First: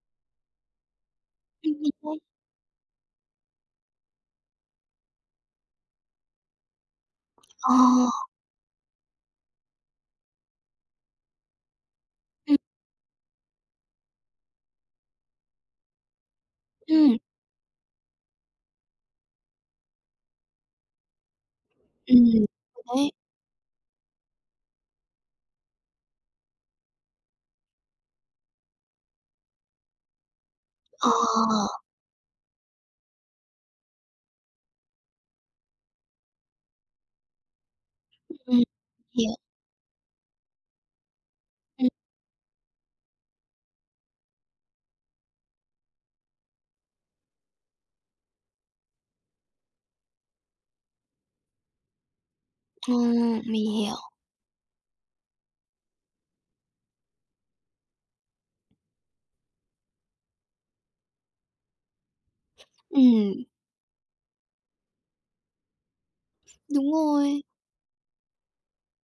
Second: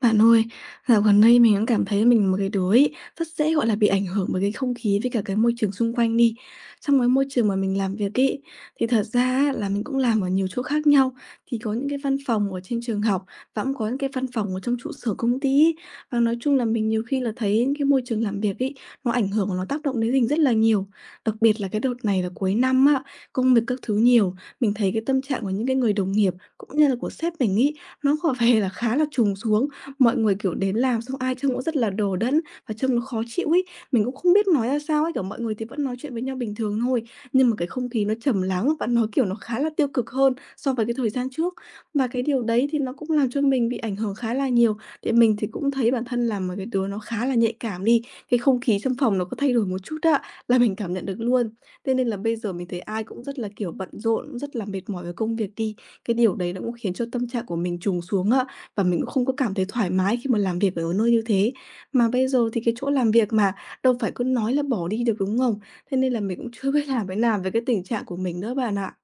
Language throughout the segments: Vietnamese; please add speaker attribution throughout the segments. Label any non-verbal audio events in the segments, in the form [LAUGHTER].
Speaker 1: Bạn ơi, dạo gần đây mình cũng cảm thấy
Speaker 2: Đấy.
Speaker 1: mình một cái đứa ấy, rất dễ, gọi là, bị ảnh hưởng bởi cái không khí với cả cái môi trường xung quanh đi. Trong cái môi trường mà
Speaker 2: Ờ.
Speaker 1: mình làm việc ấy, thì thật ra á là mình cũng làm ở nhiều chỗ khác nhau, thì có những cái văn phòng
Speaker 2: Ừm,
Speaker 1: ở trên trường học và cũng có những cái văn phòng ở trong trụ sở công ty ấy. Và nói chung là mình nhiều khi là thấy những cái môi trường làm việc ấy, nó ảnh hưởng và nó tác động đến mình rất là nhiều. Đặc biệt là cái đợt này
Speaker 2: ừm,
Speaker 1: là
Speaker 2: ừm,
Speaker 1: cuối năm á,
Speaker 2: đấy.
Speaker 1: công việc các thứ nhiều, mình thấy cái tâm trạng của những cái người đồng nghiệp cũng như là của sếp mình ấy, nó có vẻ là khá là trùng xuống. Mọi người, kiểu, đến làm
Speaker 2: Ờ,
Speaker 1: xong ai trông cũng rất là đờ đẫn và trông nó khó chịu ấy. Mình cũng không biết nói ra sao ấy, kiểu, mọi người thì vẫn nói chuyện với nhau bình thường thôi, nhưng mà cái không khí nó trầm
Speaker 2: ừm,
Speaker 1: lắng và nó, kiểu,
Speaker 2: hiểu,
Speaker 1: nó khá là tiêu cực hơn so với cái thời gian trước.
Speaker 2: ừm,
Speaker 1: Và cái điều đấy thì nó cũng làm cho mình bị ảnh hưởng khá là nhiều. Thì mình thì cũng thấy bản thân là một cái đứa nó khá là nhạy cảm đi, cái không khí trong phòng nó có thay đổi một chút á, là mình cảm nhận được luôn. Thế nên là bây giờ mình thấy
Speaker 2: ờ,
Speaker 1: ai cũng rất là,
Speaker 2: mình
Speaker 1: kiểu, bận
Speaker 2: hiểu.
Speaker 1: rộn, rất là mệt mỏi với công việc đi. Cái điều đấy nó cũng khiến cho tâm trạng của mình trùng xuống ạ. Và mình cũng không có cảm thấy thoải mái khi mà làm việc ở nơi như thế. Mà bây giờ thì cái chỗ làm việc
Speaker 2: Ừm,
Speaker 1: mà, đâu phải cứ nói là bỏ đi được, đúng không? Thế nên là mình cũng chưa biết [LAUGHS]
Speaker 2: đúng
Speaker 1: làm thế nào
Speaker 2: rồi.
Speaker 1: về cái tình trạng của mình nữa bạn ạ.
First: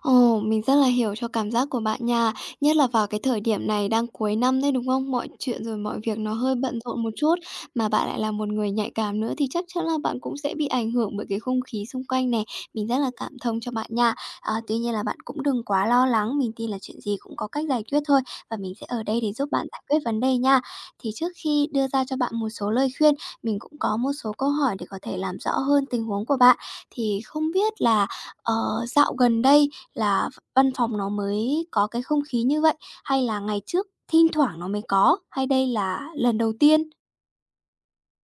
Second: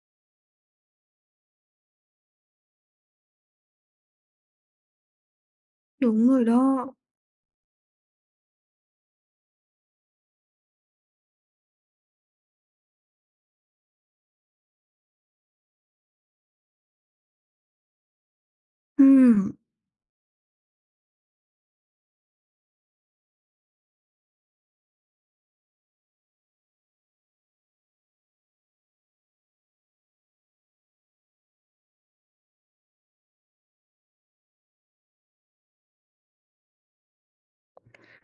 Speaker 2: Ồ, mình rất là hiểu cho cảm giác của bạn nha, nhất là vào cái thời điểm này đang cuối năm đấy, đúng không? Mọi chuyện rồi mọi việc
Speaker 1: Đúng
Speaker 2: nó
Speaker 1: rồi
Speaker 2: hơi bận
Speaker 1: đó.
Speaker 2: rộn một chút, mà bạn lại là một người nhạy cảm nữa thì chắc chắn là bạn cũng sẽ bị ảnh hưởng bởi cái không khí xung quanh này. Mình rất là cảm thông cho bạn nha. À, tuy nhiên là bạn cũng đừng quá lo lắng, mình tin là chuyện gì cũng có cách giải quyết thôi và mình sẽ ở đây để giúp
Speaker 1: Ừ.
Speaker 2: bạn giải quyết vấn đề nha. Thì trước khi đưa ra cho bạn một số lời khuyên, mình cũng có một số câu hỏi để có thể làm rõ hơn tình huống của bạn. Thì không biết là, dạo gần đây là văn phòng nó mới có cái không khí như vậy, hay là ngày trước thinh thoảng nó mới có, hay đây là lần đầu tiên?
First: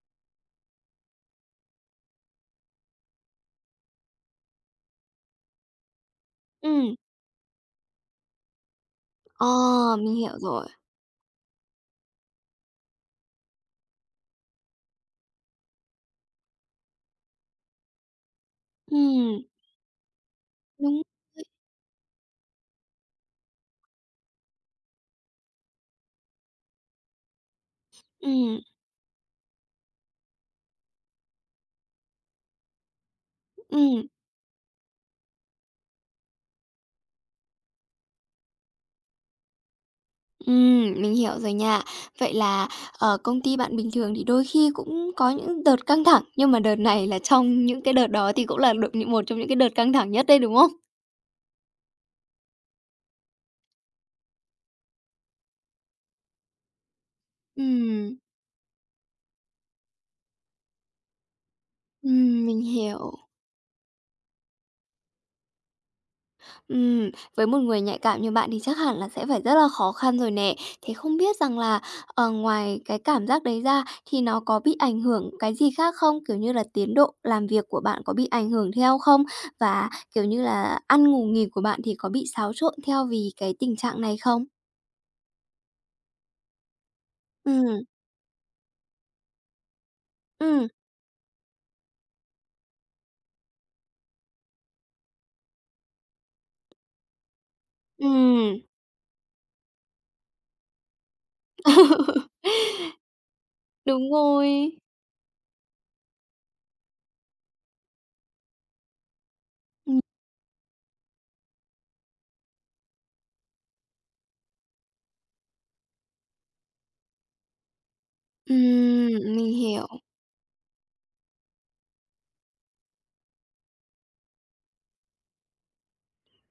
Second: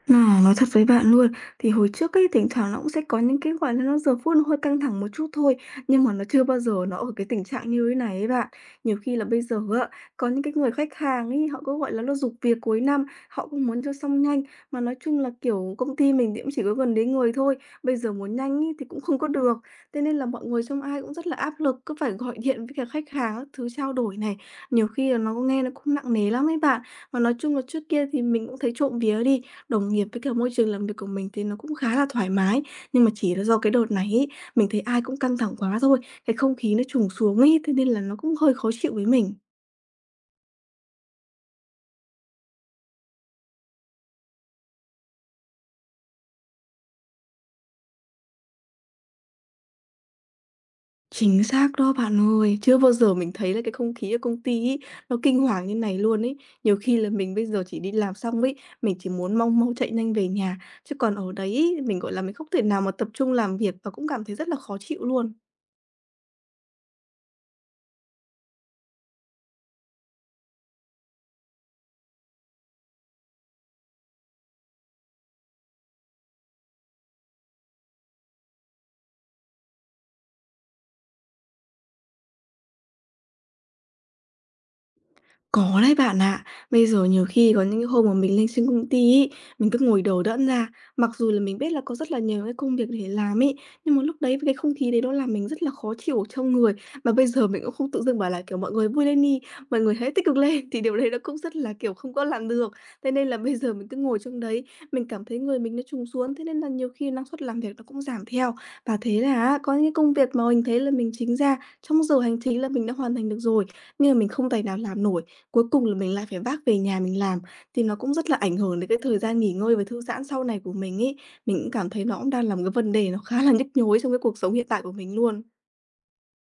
Speaker 1: À, nói thật với bạn luôn, thì hồi trước ấy, thỉnh thoảng nó cũng sẽ có những cái, gọi là, nó giờ phút nó hơi căng thẳng một chút thôi, nhưng mà nó chưa bao giờ
Speaker 2: Ừm,
Speaker 1: nó ở cái tình trạng như thế này ấy bạn. Nhiều khi là bây
Speaker 2: ờ,
Speaker 1: giờ á,
Speaker 2: mình
Speaker 1: có
Speaker 2: hiểu
Speaker 1: những cái
Speaker 2: rồi.
Speaker 1: người khách hàng ấy, họ cứ, gọi là, nó giục việc cuối năm, họ cũng muốn cho xong nhanh, mà nói chung là, kiểu, công ty mình thì cũng chỉ có gần đấy người thôi, bây giờ muốn nhanh ấy thì cũng không có
Speaker 2: Ừm,
Speaker 1: được. Thế nên là mọi người trong ai
Speaker 2: đúng,
Speaker 1: cũng rất là áp lực, cứ phải gọi điện với cả khách hàng các thứ trao đổi này, nhiều khi là nó nghe nó cũng nặng nề lắm ấy bạn. Mà nói chung là trước kia thì mình cũng
Speaker 2: ừm,
Speaker 1: thấy trộm vía đi, đồng nghiệp với cả môi trường làm việc của mình thì nó cũng khá là thoải mái, nhưng mà chỉ là do cái đợt
Speaker 2: ừm,
Speaker 1: này ấy, mình thấy ai cũng căng thẳng quá thôi, cái không khí nó trùng xuống ấy, thế nên là nó cũng hơi khó chịu với mình.
Speaker 2: mình hiểu rồi nha. Vậy là ở công ty bạn bình thường thì đôi khi cũng có những đợt căng thẳng, nhưng mà đợt này là trong những cái đợt đó thì cũng là được những một trong những cái đợt căng thẳng nhất đấy, đúng không?
Speaker 1: Chính xác đó bạn ơi, chưa bao giờ mình thấy là cái không khí ở công ty ấy, nó kinh hoàng như này luôn ấy. Nhiều khi là mình bây giờ chỉ đi làm
Speaker 2: Ừm,
Speaker 1: xong ấy, mình chỉ muốn mau mau chạy nhanh về nhà, chứ còn ở đấy ấy, mình, gọi là, mình không
Speaker 2: mình
Speaker 1: thể nào mà tập
Speaker 2: hiểu.
Speaker 1: trung làm việc và cũng cảm thấy rất là khó chịu luôn.
Speaker 2: Ừm, với một người nhạy cảm như bạn thì chắc hẳn là sẽ phải rất là khó khăn rồi nè. Thế không biết rằng là, ngoài cái cảm giác đấy ra thì nó có bị ảnh hưởng cái gì khác không? Kiểu như là tiến độ làm việc của bạn có bị ảnh hưởng theo không? Và, kiểu như là, ăn ngủ nghỉ của bạn thì có bị xáo trộn theo vì cái tình trạng này không?
Speaker 1: Có đấy bạn ạ. Bây giờ nhiều khi có những
Speaker 2: Ừm,
Speaker 1: cái hôm mà mình lên trên công ty ấy, mình cứ ngồi đờ đẫn ra.
Speaker 2: ừm,
Speaker 1: Mặc dù là mình biết là có rất là nhiều cái công việc để làm ấy, nhưng mà lúc đấy cái không khí đấy nó làm mình rất là khó chịu ở trong người. Mà bây giờ mình cũng không tự dưng bảo là,
Speaker 2: ừm,
Speaker 1: kiểu, mọi người vui lên đi, mọi người hãy tích cực lên, [LAUGHS] thì điều đấy nó cũng rất là, kiểu, không có làm được. Thế nên là bây giờ mình cứ
Speaker 2: đúng
Speaker 1: ngồi trong đấy,
Speaker 2: rồi.
Speaker 1: mình cảm thấy người mình nó trùng xuống, thế nên là nhiều khi năng suất làm việc nó cũng giảm theo. Và thế là á, có những cái
Speaker 2: Ừm,
Speaker 1: công việc mà mình thấy là mình chính ra trong giờ hành chính là mình đã hoàn thành được rồi, nhưng mà mình không tài nào làm nổi, cuối cùng là mình lại phải vác về nhà mình làm, thì nó cũng rất là ảnh hưởng đến cái thời gian nghỉ
Speaker 2: mình
Speaker 1: ngơi và
Speaker 2: hiểu.
Speaker 1: thư giãn sau này của mình ấy. Mình cũng cảm thấy nó cũng đang là một cái vấn đề nó khá là nhức nhối trong cái cuộc sống hiện tại của mình luôn.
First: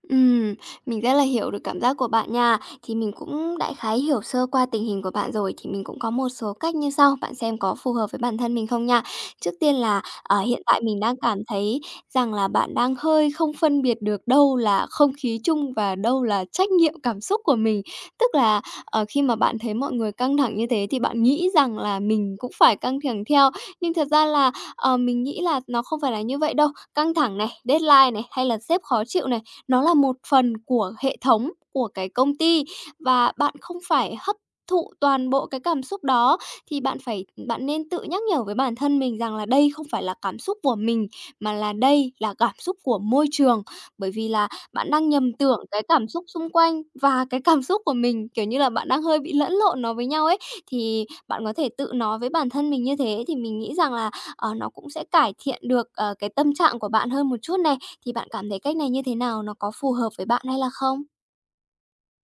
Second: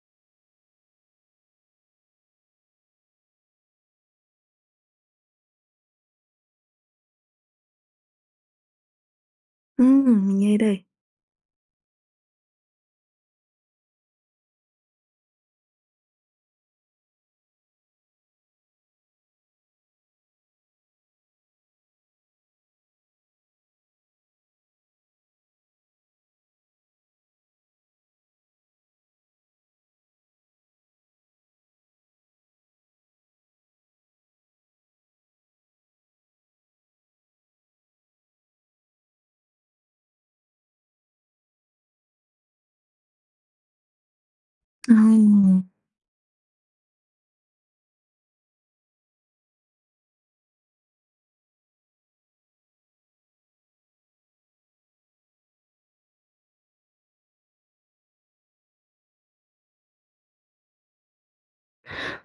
Speaker 2: Ừm, mình rất là hiểu được cảm giác của bạn nha. Thì mình cũng đại khái hiểu sơ qua tình hình của bạn rồi, thì mình cũng có một số cách như sau, bạn xem có phù hợp với bản thân mình không nha. Trước tiên là,
Speaker 1: Mình nghe
Speaker 2: hiện tại
Speaker 1: đây.
Speaker 2: mình đang cảm thấy rằng là bạn đang hơi không phân biệt được đâu là không khí chung và đâu là trách nhiệm cảm xúc của mình. Tức là, khi mà bạn thấy mọi người căng thẳng như thế thì bạn nghĩ rằng là mình cũng phải căng thẳng theo, nhưng thật ra là, mình nghĩ là nó không phải là như vậy đâu. Căng thẳng này, deadline này, hay là sếp khó chịu này, nó là một phần của hệ thống của cái công ty và bạn không phải hấp thụ toàn bộ cái cảm xúc đó thì bạn nên tự nhắc nhở với bản thân mình rằng là đây không phải là cảm xúc của mình mà là đây là cảm xúc của môi trường. Bởi vì là bạn
Speaker 1: Ờ.
Speaker 2: đang nhầm tưởng cái cảm xúc xung quanh và cái cảm xúc của mình, kiểu như là, bạn đang hơi bị lẫn lộn nó với nhau ấy, thì bạn có thể tự nói với bản thân mình như thế thì mình nghĩ rằng là nó cũng sẽ cải thiện được, cái tâm trạng của bạn hơn một chút này. Thì bạn cảm thấy cách này như thế nào? Nó có phù hợp với bạn hay là không?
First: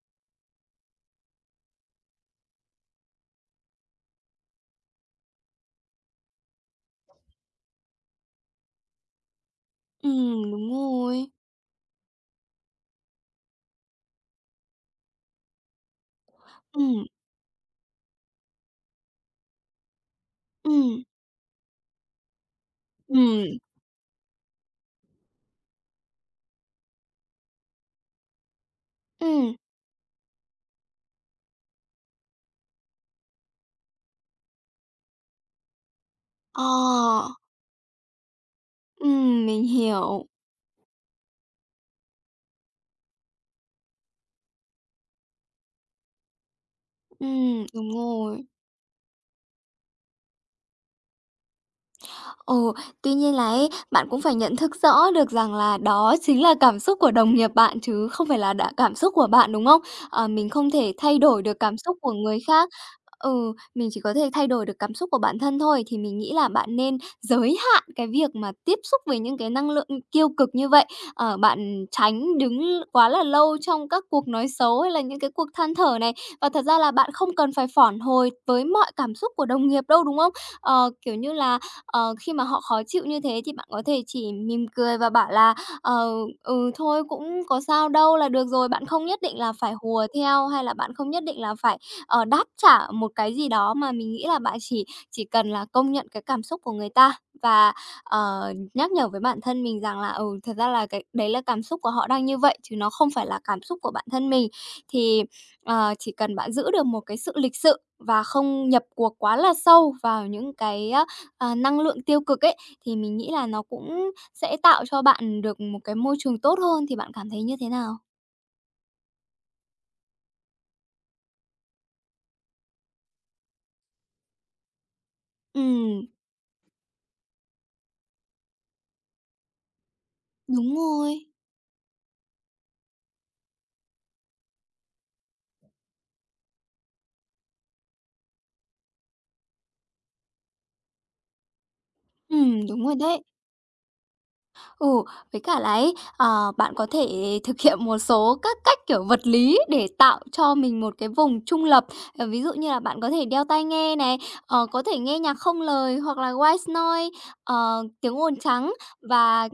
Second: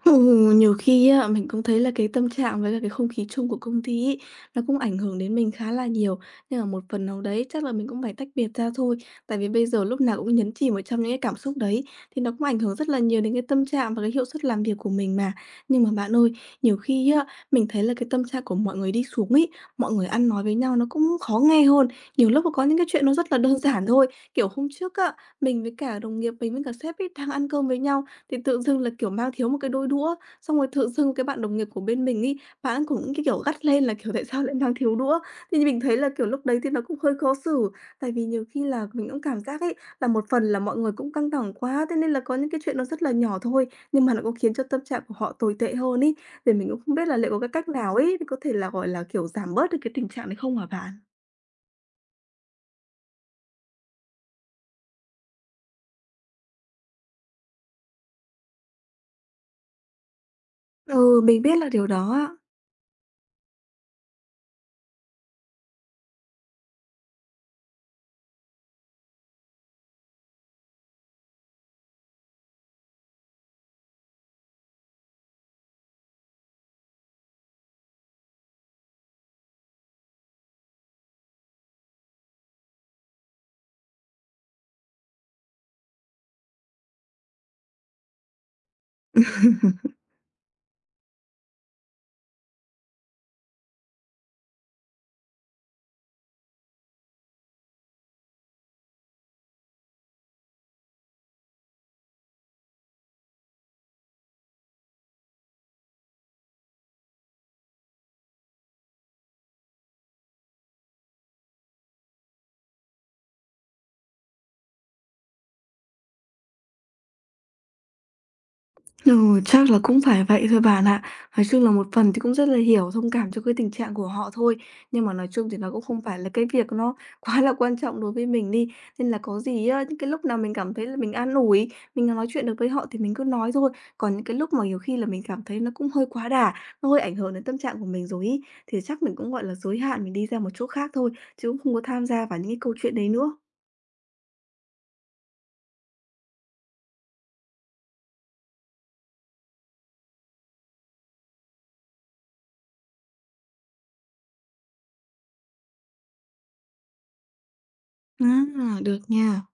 Speaker 1: Ừ, nhiều khi á, mình cũng thấy là cái tâm trạng với cả cái không khí chung của công ty ấy, nó cũng ảnh hưởng đến mình khá là nhiều. Nhưng mà một phần nào đấy chắc là mình cũng phải tách biệt ra thôi. Tại vì bây giờ lúc nào cũng nhấn
Speaker 2: Đúng
Speaker 1: chìm ở trong những cái
Speaker 2: rồi.
Speaker 1: cảm xúc đấy thì nó cũng ảnh hưởng rất là nhiều đến cái tâm trạng và cái hiệu suất làm việc của mình mà. Nhưng mà bạn ơi, nhiều
Speaker 2: Ừm,
Speaker 1: khi á, mình thấy là cái tâm trạng của mọi người đi xuống ý mọi người ăn nói với nhau nó
Speaker 2: ừm,
Speaker 1: cũng khó nghe hơn. Nhiều lúc có những cái chuyện nó rất là đơn
Speaker 2: ừm,
Speaker 1: giản thôi. Kiểu hôm trước á, mình với cả đồng nghiệp mình với cả sếp ấy đang ăn cơm với nhau thì tự dưng là, kiểu, mang thiếu
Speaker 2: ừm.
Speaker 1: một cái đôi đũa, xong rồi tự dưng cái bạn đồng nghiệp của bên mình ấy, bạn ấy cũng, cái kiểu, gắt lên là, kiểu, tại sao lại mang thiếu đũa. Thì mình thấy là, kiểu, lúc đấy thì nó cũng hơi
Speaker 2: Ờ,
Speaker 1: khó xử, tại vì nhiều khi là mình cũng cảm giác
Speaker 2: mình
Speaker 1: ấy, là một
Speaker 2: hiểu.
Speaker 1: phần là mọi người cũng căng thẳng quá, thế nên là có những cái chuyện nó rất là nhỏ thôi, nhưng mà nó cũng khiến cho tâm trạng của họ tồi tệ hơn ấy. Thì mình cũng không biết là liệu có cái cách
Speaker 2: Đúng
Speaker 1: nào ấy, để có
Speaker 2: rồi.
Speaker 1: thể là, gọi là, kiểu, giảm bớt được cái tình trạng đấy không hả bạn?
Speaker 2: Ồ, tuy nhiên là ấy, bạn cũng phải nhận thức rõ được rằng là đó chính là cảm xúc của đồng nghiệp bạn chứ không phải là đã cảm xúc của bạn, đúng không? Ờ, mình không thể thay
Speaker 1: Ừ, mình
Speaker 2: đổi
Speaker 1: biết
Speaker 2: được
Speaker 1: là
Speaker 2: cảm
Speaker 1: điều
Speaker 2: xúc
Speaker 1: đó
Speaker 2: của
Speaker 1: á.
Speaker 2: người khác. Ừ, mình chỉ có thể thay đổi được cảm xúc của bản thân thôi, thì mình nghĩ là bạn nên giới hạn cái việc mà tiếp xúc với những cái năng lượng tiêu cực như vậy. Ờ, bạn tránh đứng quá là lâu trong các cuộc nói xấu hay là những cái cuộc than thở này. Và thật ra là bạn không cần phải phản hồi với mọi cảm xúc của đồng nghiệp đâu, đúng không? Ờ, kiểu như là Ờ, khi mà họ khó chịu như thế thì bạn có thể chỉ mỉm cười và bảo là "Ờ, ừ, thôi cũng có sao đâu" là được rồi. Bạn không nhất định là phải
Speaker 1: [LAUGHS]
Speaker 2: hùa theo hay là bạn không nhất định là phải, đáp trả một cái gì đó, mà mình nghĩ là bạn chỉ cần là công nhận cái cảm xúc của người ta và, nhắc nhở với bản thân mình rằng là, ừ, thật ra là cái đấy là cảm xúc của họ đang như vậy, chứ nó không phải là cảm xúc của bản thân mình. Thì, chỉ cần bạn giữ được một cái sự lịch sự và không nhập cuộc quá là sâu vào những cái năng lượng tiêu cực ấy, thì mình nghĩ là nó cũng sẽ tạo cho bạn được một cái môi trường tốt hơn, thì bạn cảm thấy như thế nào?
Speaker 1: Ừ, chắc là cũng phải vậy thôi bạn ạ. Nói chung là một phần thì cũng rất là hiểu, thông cảm cho cái tình trạng của họ thôi. Nhưng mà nói chung thì nó cũng không
Speaker 2: Ừm,
Speaker 1: phải là cái việc nó [LAUGHS] quá là quan trọng đối với mình đi. Nên là có gì á, những cái lúc nào mình cảm
Speaker 2: đúng
Speaker 1: thấy là mình
Speaker 2: rồi.
Speaker 1: an ủi, mình nói chuyện được với họ thì mình cứ nói thôi. Còn những cái lúc mà nhiều khi là mình cảm thấy nó cũng hơi quá đà, nó hơi ảnh hưởng đến tâm trạng của mình rồi ý, thì chắc mình cũng gọi là giới hạn mình đi ra một chỗ khác thôi, chứ cũng không có tham gia vào những cái câu
Speaker 2: Đúng
Speaker 1: chuyện
Speaker 2: rồi
Speaker 1: đấy
Speaker 2: đấy.
Speaker 1: nữa.
Speaker 2: Ừ, với cả là ấy, bạn có thể thực hiện một số các cách, kiểu, vật lý để tạo cho mình một cái vùng trung lập. Ờ, ví dụ như là bạn có thể đeo tai nghe này, có thể nghe nhạc không lời hoặc là white noise, tiếng ồn trắng
Speaker 1: À, được nha.
Speaker 2: và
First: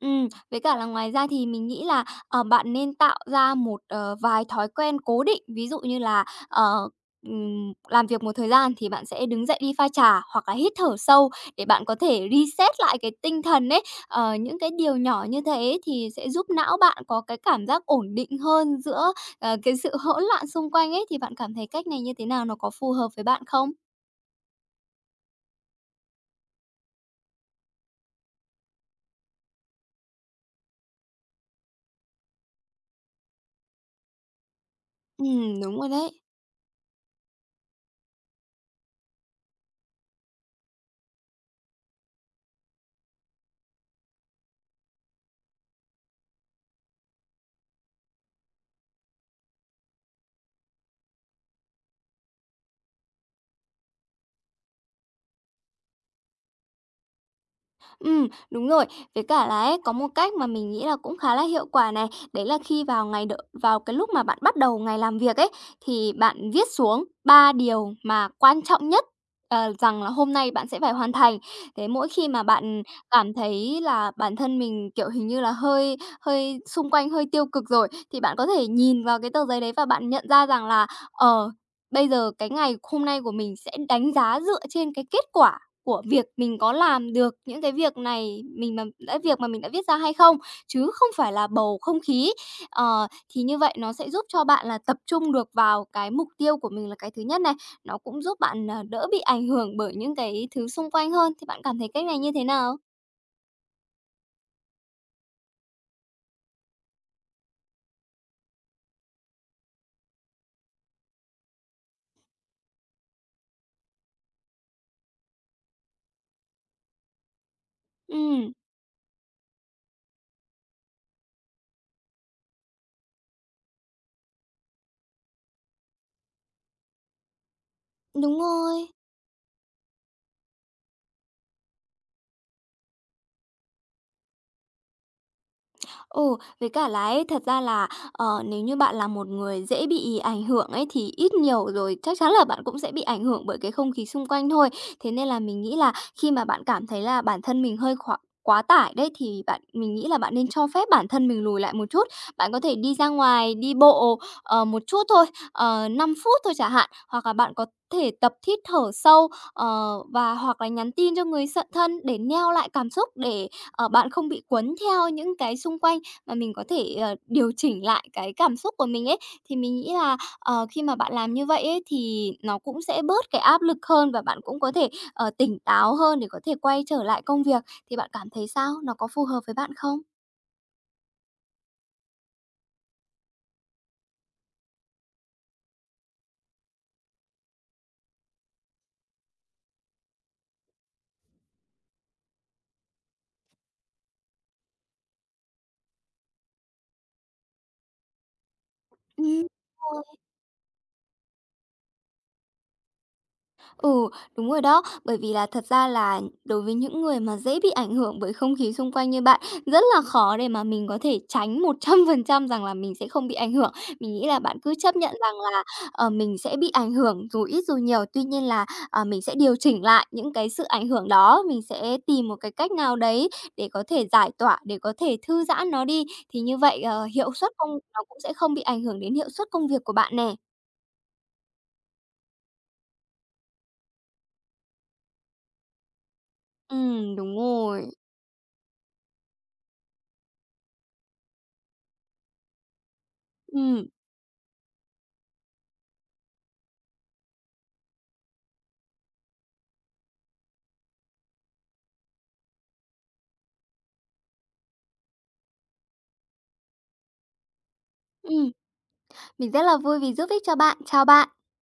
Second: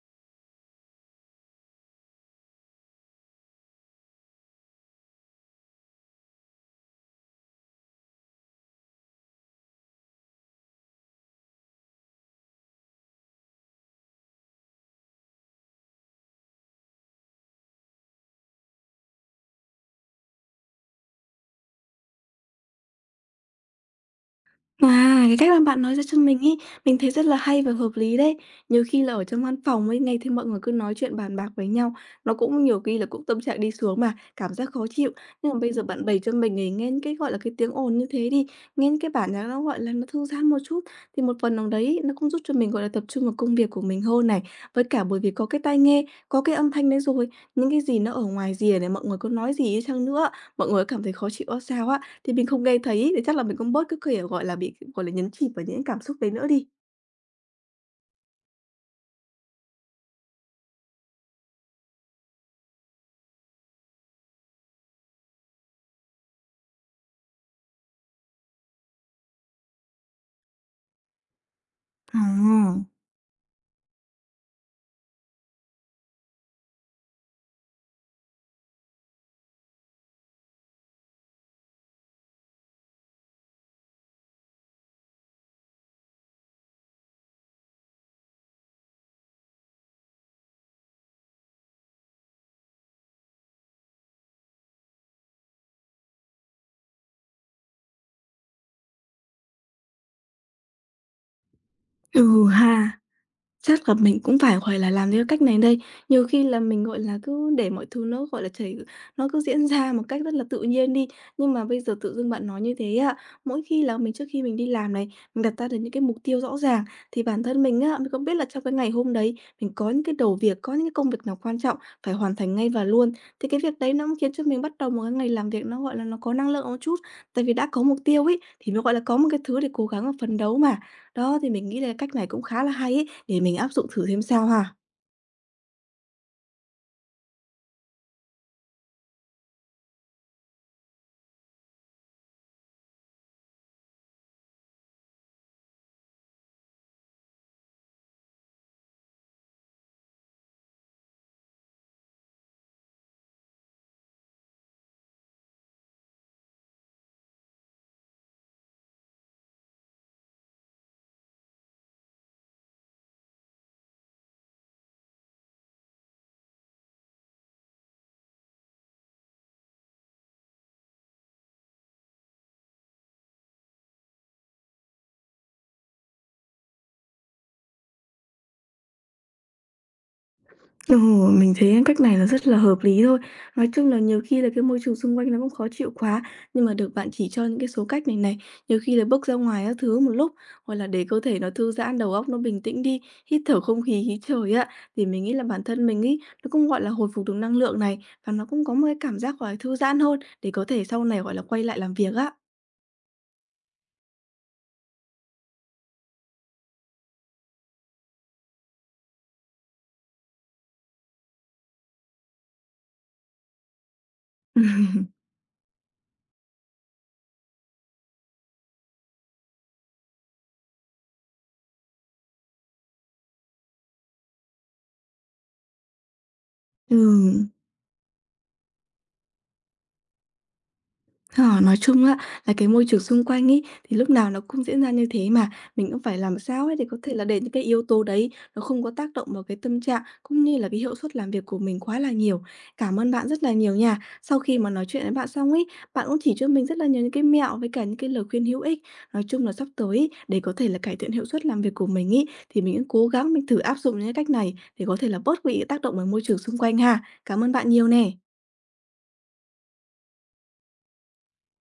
Speaker 2: với cả là ngoài ra thì mình nghĩ là, bạn nên tạo ra một, vài thói quen cố định. Ví dụ như là, làm việc một thời gian thì bạn sẽ đứng dậy đi pha trà hoặc là hít thở sâu để bạn có thể reset lại cái tinh thần ấy. Ờ, những cái điều nhỏ như thế thì sẽ giúp não bạn có cái cảm giác ổn định hơn giữa, cái sự hỗn loạn xung quanh ấy, thì bạn cảm thấy cách này như thế nào? Nó có phù hợp với bạn không?
Speaker 1: À, cái cách mà bạn nói ra cho mình ấy, mình thấy rất là hay và hợp lý đấy. Nhiều khi là ở trong văn phòng ấy, nghe thấy mọi người cứ nói chuyện bàn bạc với nhau, nó cũng nhiều khi là cũng tâm trạng đi xuống mà, cảm giác khó chịu. Nhưng mà bây
Speaker 2: Đúng
Speaker 1: giờ
Speaker 2: rồi
Speaker 1: bạn bày
Speaker 2: đấy.
Speaker 1: cho mình ấy, nghe những cái, gọi là, cái tiếng ồn như thế đi, nghe những cái bản nhạc nó, gọi là, nó thư giãn một chút, thì một phần nào đấy ấy, nó cũng giúp cho mình, gọi là, tập trung vào công việc của mình hơn này. Với cả bởi vì có cái tai nghe, có cái âm thanh đấy rồi, những cái gì nó ở ngoài rìa này, mọi người có nói gì đi chăng nữa, mọi người cảm thấy khó chịu ra sao á, thì mình không nghe thấy, thì chắc là mình cũng bớt cái, kiểu, gọi là, bị, gọi là, nhấn chìm vào những cái cảm xúc đấy nữa đi.
Speaker 2: Đúng rồi. Với cả là ấy, có một cách mà mình nghĩ là cũng khá là hiệu quả này, đấy là khi vào ngày đ vào cái lúc mà bạn bắt đầu ngày làm việc ấy, thì bạn viết xuống 3 điều mà quan trọng nhất, rằng là hôm nay bạn sẽ phải hoàn thành. Thế mỗi
Speaker 1: Ờ,
Speaker 2: khi mà bạn cảm thấy là bản thân mình, kiểu, hình như là hơi hơi xung quanh hơi tiêu cực rồi, thì bạn có thể nhìn vào cái tờ giấy đấy và bạn nhận ra rằng là, bây giờ cái ngày hôm nay của mình sẽ đánh giá dựa trên cái kết quả của việc mình có làm được những cái việc này, mình mà đã việc mà mình đã viết ra hay không, chứ không phải là bầu không khí. Ờ, thì như vậy nó sẽ giúp cho bạn là tập trung được vào cái mục tiêu của mình là cái thứ nhất này, nó cũng giúp bạn, đỡ bị ảnh hưởng bởi những cái thứ xung quanh hơn. Thì bạn cảm thấy cách này như thế
Speaker 1: ừ
Speaker 2: nào?
Speaker 1: ha. Chắc là mình cũng phải, gọi là, làm theo cách này đây. Nhiều khi là mình, gọi là, cứ để mọi thứ nó, gọi là, chảy nó cứ diễn ra một cách rất là tự nhiên đi. Nhưng mà bây giờ tự dưng bạn nói như thế á, mỗi khi là mình trước khi mình đi làm này, mình đặt ra được những cái mục tiêu rõ ràng, thì bản thân mình á, mình không biết là
Speaker 2: Ừ,
Speaker 1: trong cái ngày hôm đấy mình có những cái đầu việc, có những cái công việc nào quan trọng phải hoàn thành ngay và luôn. Thì cái việc đấy nó cũng khiến cho mình bắt đầu một cái ngày làm việc nó, gọi là, nó có năng lượng một chút. Tại vì đã có mục tiêu
Speaker 2: đúng
Speaker 1: ấy, thì mới,
Speaker 2: rồi.
Speaker 1: gọi là, có một cái thứ để cố gắng và phấn đấu mà. Đó, thì mình nghĩ là cách này cũng khá là hay ấy, để mình áp dụng thử xem sao ha.
Speaker 2: Ừ, với cả là ấy, thật ra là, nếu như bạn là một người dễ bị ảnh hưởng ấy, thì ít nhiều rồi chắc chắn là bạn cũng sẽ bị ảnh hưởng bởi cái không khí xung quanh thôi. Thế nên là mình nghĩ là khi mà bạn cảm thấy là bản thân mình hơi quá tải đấy, thì mình nghĩ là bạn nên cho phép bản thân mình lùi lại một chút. Bạn có thể đi ra ngoài đi bộ, một chút thôi, 5 phút thôi chẳng hạn, hoặc là bạn có thể tập hít thở sâu, và hoặc là nhắn tin cho người thân để neo lại cảm xúc để, bạn không bị cuốn theo những cái xung quanh. Mà mình có thể, điều chỉnh lại cái cảm xúc của mình ấy, thì mình nghĩ là, khi mà bạn làm như vậy ấy thì nó cũng sẽ bớt cái áp lực hơn và bạn cũng có thể, tỉnh táo hơn để có thể quay trở lại công việc. Thì bạn cảm thấy sao? Nó có phù hợp với bạn không?
Speaker 1: Ừ, mình thấy cách này nó rất là hợp lý thôi. Nói chung là nhiều khi là cái môi trường xung quanh nó cũng khó chịu quá, nhưng mà được bạn chỉ cho những cái số cách này này, nhiều khi là bước ra ngoài các thứ một lúc, hoặc là để cơ thể nó thư giãn, đầu óc nó bình tĩnh đi, hít thở không khí, khí trời á, thì mình nghĩ là bản thân mình ấy, nó cũng gọi là hồi phục được năng lượng này, và nó cũng có một cái cảm giác
Speaker 2: Ừm.
Speaker 1: gọi là thư giãn hơn, để có thể sau này gọi là quay lại làm việc á.
Speaker 2: Ừ, đúng rồi đó. Bởi vì là thật ra là đối với những người mà dễ bị ảnh hưởng bởi không khí xung quanh như bạn, rất là khó để mà mình có thể tránh 100% rằng là mình sẽ không bị ảnh hưởng. Mình nghĩ là bạn cứ chấp
Speaker 1: [LAUGHS]
Speaker 2: nhận rằng là, mình sẽ bị ảnh hưởng dù ít dù nhiều, tuy nhiên là, mình sẽ điều chỉnh lại những cái sự ảnh hưởng đó, mình sẽ tìm một cái cách nào đấy để có thể giải tỏa, để có thể thư giãn nó đi. Thì như vậy, hiệu
Speaker 1: Ừ.
Speaker 2: suất công nó cũng sẽ không bị ảnh hưởng đến hiệu suất công việc của bạn nè.
Speaker 1: Ờ, nói chung á là cái môi trường xung quanh ấy thì lúc nào nó cũng diễn ra như thế mà, mình cũng phải làm sao
Speaker 2: Ừ,
Speaker 1: ấy để có thể là
Speaker 2: đúng
Speaker 1: để những cái yếu
Speaker 2: rồi.
Speaker 1: tố đấy nó không có tác động vào cái tâm trạng cũng như là cái hiệu suất làm việc của mình quá là nhiều. Cảm ơn bạn rất là nhiều
Speaker 2: Ừ.
Speaker 1: nha. Sau khi mà nói chuyện với bạn xong ấy, bạn cũng chỉ cho mình rất là nhiều những cái mẹo với cả những cái lời khuyên hữu ích. Nói chung là sắp tới ấy, để có thể là cải thiện hiệu suất làm việc của mình ấy thì mình cũng cố gắng mình thử áp dụng những cái cách này để có thể là bớt bị tác động bởi môi trường xung quanh ha. Cảm ơn bạn nhiều nè.
Speaker 2: Ừm. Mình rất là vui vì giúp ích cho bạn. Chào bạn.